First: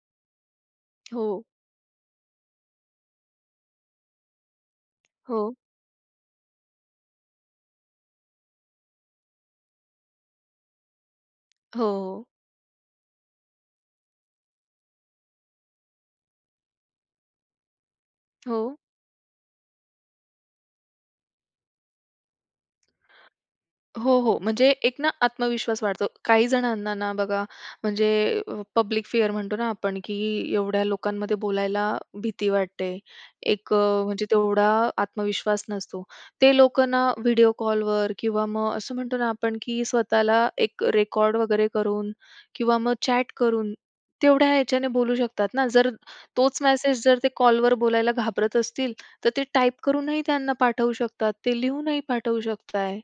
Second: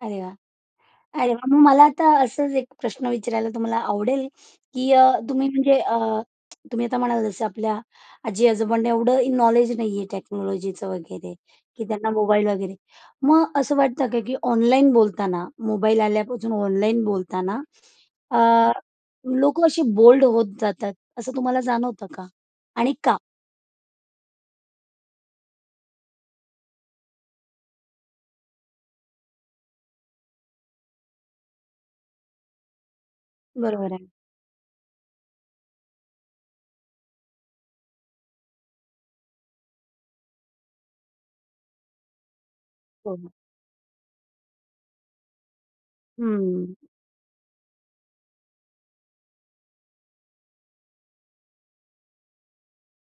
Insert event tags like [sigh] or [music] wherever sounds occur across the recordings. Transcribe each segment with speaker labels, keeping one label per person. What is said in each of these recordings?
Speaker 1: अरे वाह! अरे वाह!
Speaker 2: हो.
Speaker 1: मग मला आता असंच एक प्रश्न विचारायला तुम्हाला आवडेल, की अ, तुम्ही
Speaker 2: हो.
Speaker 1: म्हणजे अ, तुम्ही आता म्हणाला जसं आपल्या आजी आजोबांनी एवढं नॉलेज नाही आहे टेक्नॉलॉजीचं वगैरे की त्यांना
Speaker 2: हो.
Speaker 1: मोबाईल वगैरे, मग असं वाटतं का, की ऑनलाईन बोलताना मोबाईल आल्यापासून ऑनलाईन बोलताना अ,
Speaker 2: हो.
Speaker 1: लोकं अशी बोल्ड होत जातात असं तुम्हाला जाणवतं का आणि का?
Speaker 2: हो, हो. म्हणजे एक ना आत्मविश्वास वाढतो. काही जणांना ना बघा म्हणजे पब्लिक फिअर म्हणतो ना आपण, की एवढ्या लोकांमध्ये बोलायला भीती वाटते. अ,
Speaker 1: बरोबर आहे.
Speaker 2: म्हणजे तेवढा आत्मविश्वास नसतो. ते लोकं ना व्हिडिओ कॉलवर किंवा मग असं म्हणतो ना, आपण की स्वतःला एक रेकॉर्ड वगैरे करून किंवा मग
Speaker 1: हो, हो.
Speaker 2: चॅट करून तेवढ्या याच्याने बोलू शकतात ना, जर तोच
Speaker 1: हम्म.
Speaker 2: मेसेज जर ते कॉलवर बोलायला घाबरत असतील, तर ते टाइप करूनही त्यांना पाठवू शकतात, ते लिहूनही पाठवू शकताय.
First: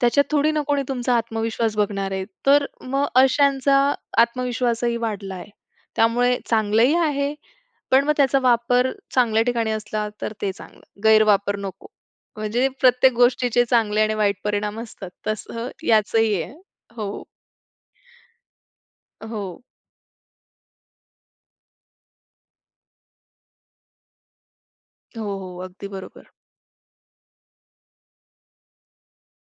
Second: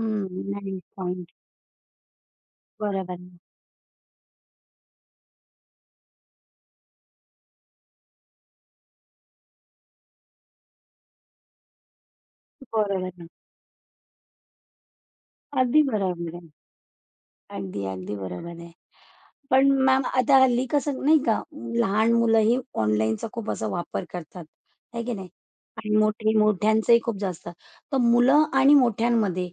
Speaker 2: त्याच्यात थोडी ना
Speaker 1: नाईस
Speaker 2: कोणी तुमचा
Speaker 1: पॉइंट.
Speaker 2: आत्मविश्वास बघणार आहे, तर मग
Speaker 1: बरोबर आहे.
Speaker 2: अशांचा आत्मविश्वासही वाढला आहे. त्यामुळे चांगलंही आहे. पण मग त्याचा वापर चांगल्या ठिकाणी असला तर ते चांगलं, गैरवापर नको. म्हणजे
Speaker 1: बरोबर
Speaker 2: प्रत्येक
Speaker 1: आहे.
Speaker 2: गोष्टीचे चांगले आणि वाईट परिणाम असतात तसं
Speaker 1: अगदी
Speaker 2: याच
Speaker 1: बरोबर
Speaker 2: ही
Speaker 1: आहे.
Speaker 2: आहे. हो.
Speaker 1: अगदी, अगदी बरोबर आहे.
Speaker 2: [sighs] हो.
Speaker 1: पण मॅम आता हल्ली कसं नाही का लहान मुलंही ऑनलाईनचा खूप असा वापर करतात, आहे की
Speaker 2: हो,
Speaker 1: नाही
Speaker 2: हो. अगदी
Speaker 1: आणि
Speaker 2: बरोबर.
Speaker 1: मोठे मोठ्यांचंही खूप जास्त, तर मुलं आणि मोठ्यांमध्ये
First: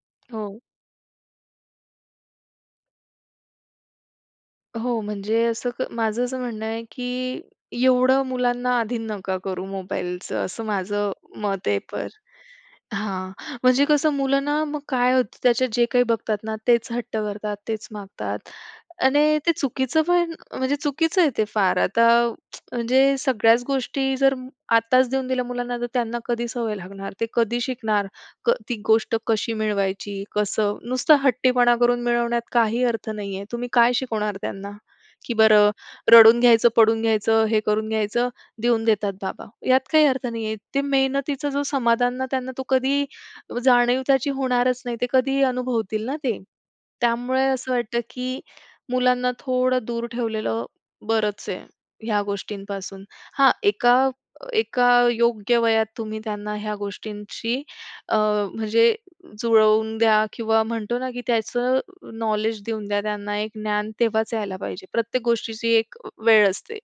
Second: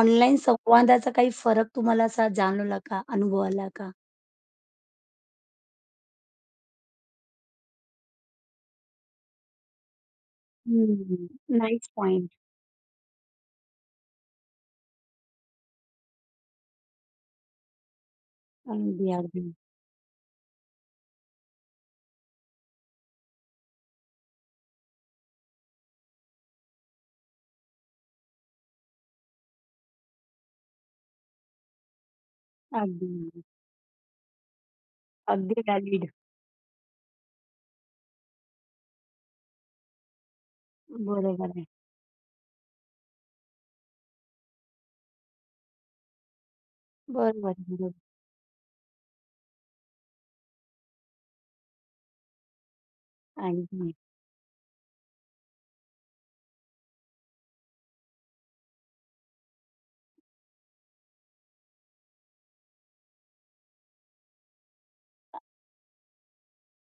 Speaker 1: ऑनलाईन
Speaker 2: हो.
Speaker 1: संवादाचा काही फरक तुम्हाला असा जाणवला का, अनुभवला का?
Speaker 2: हो, म्हणजे असं क माझं असं म्हणणं आहे, की एवढं मुलांना आधीन नका करू मोबाईलचं असं माझं
Speaker 1: हम्म.
Speaker 2: मत आहे.
Speaker 1: नाईस
Speaker 2: पर
Speaker 1: पॉइंट.
Speaker 2: [sighs] हां, म्हणजे कसं मुलं ना, मग काय होतं त्याच्यात जे काही बघतात ना, तेच हट्ट करतात, तेच मागतात
Speaker 1: अगदी
Speaker 2: आणि ते
Speaker 1: अगदी.
Speaker 2: चुकीचं पण म्हणजे चुकीचं आहे ते फार. आता [smacks lips] म्हणजे सगळ्याच गोष्टी जर आत्ताच देऊन दिल्या मुलांना, तर त्यांना कधी सवय लागणार, ते कधी शिकणार क, ती गोष्ट कशी मिळवायची. कसं नुसता हट्टीपणा करून मिळवण्यात काही अर्थ
Speaker 1: अगदी.
Speaker 2: नाहीये. तुम्ही काय शिकवणार त्यांना की
Speaker 1: अगदी
Speaker 2: बरं
Speaker 1: व्हॅलीड.
Speaker 2: रडून घ्यायचं, पडून घ्यायचं, हे करून घ्यायचं देऊन देतात बाबा यात काही अर्थ नाहीये. ते
Speaker 1: बरोबर
Speaker 2: मेहनतीचं जो
Speaker 1: आहे.
Speaker 2: समाधान ना त्यांना तो कधीही जाणीव त्याची होणारच नाही. ते कधी अनुभवतील ना ते. त्यामुळे
Speaker 1: बरोबर,
Speaker 2: असं
Speaker 1: बरोबर.
Speaker 2: वाटतं, की मुलांना थोडं दूर ठेवलेलं बरंच आहे, ह्या गोष्टींपासून. हां,
Speaker 1: अगदी.
Speaker 2: एका एका योग्य वयात तुम्ही त्यांना ह्या गोष्टींची अ, म्हणजे जुळवून द्या किंवा म्हणतो ना की त्याचं नॉलेज देऊन द्या त्यांना, एक ज्ञान तेव्हाच यायला पाहिजे. प्रत्येक गोष्टीची एक वेळ असते.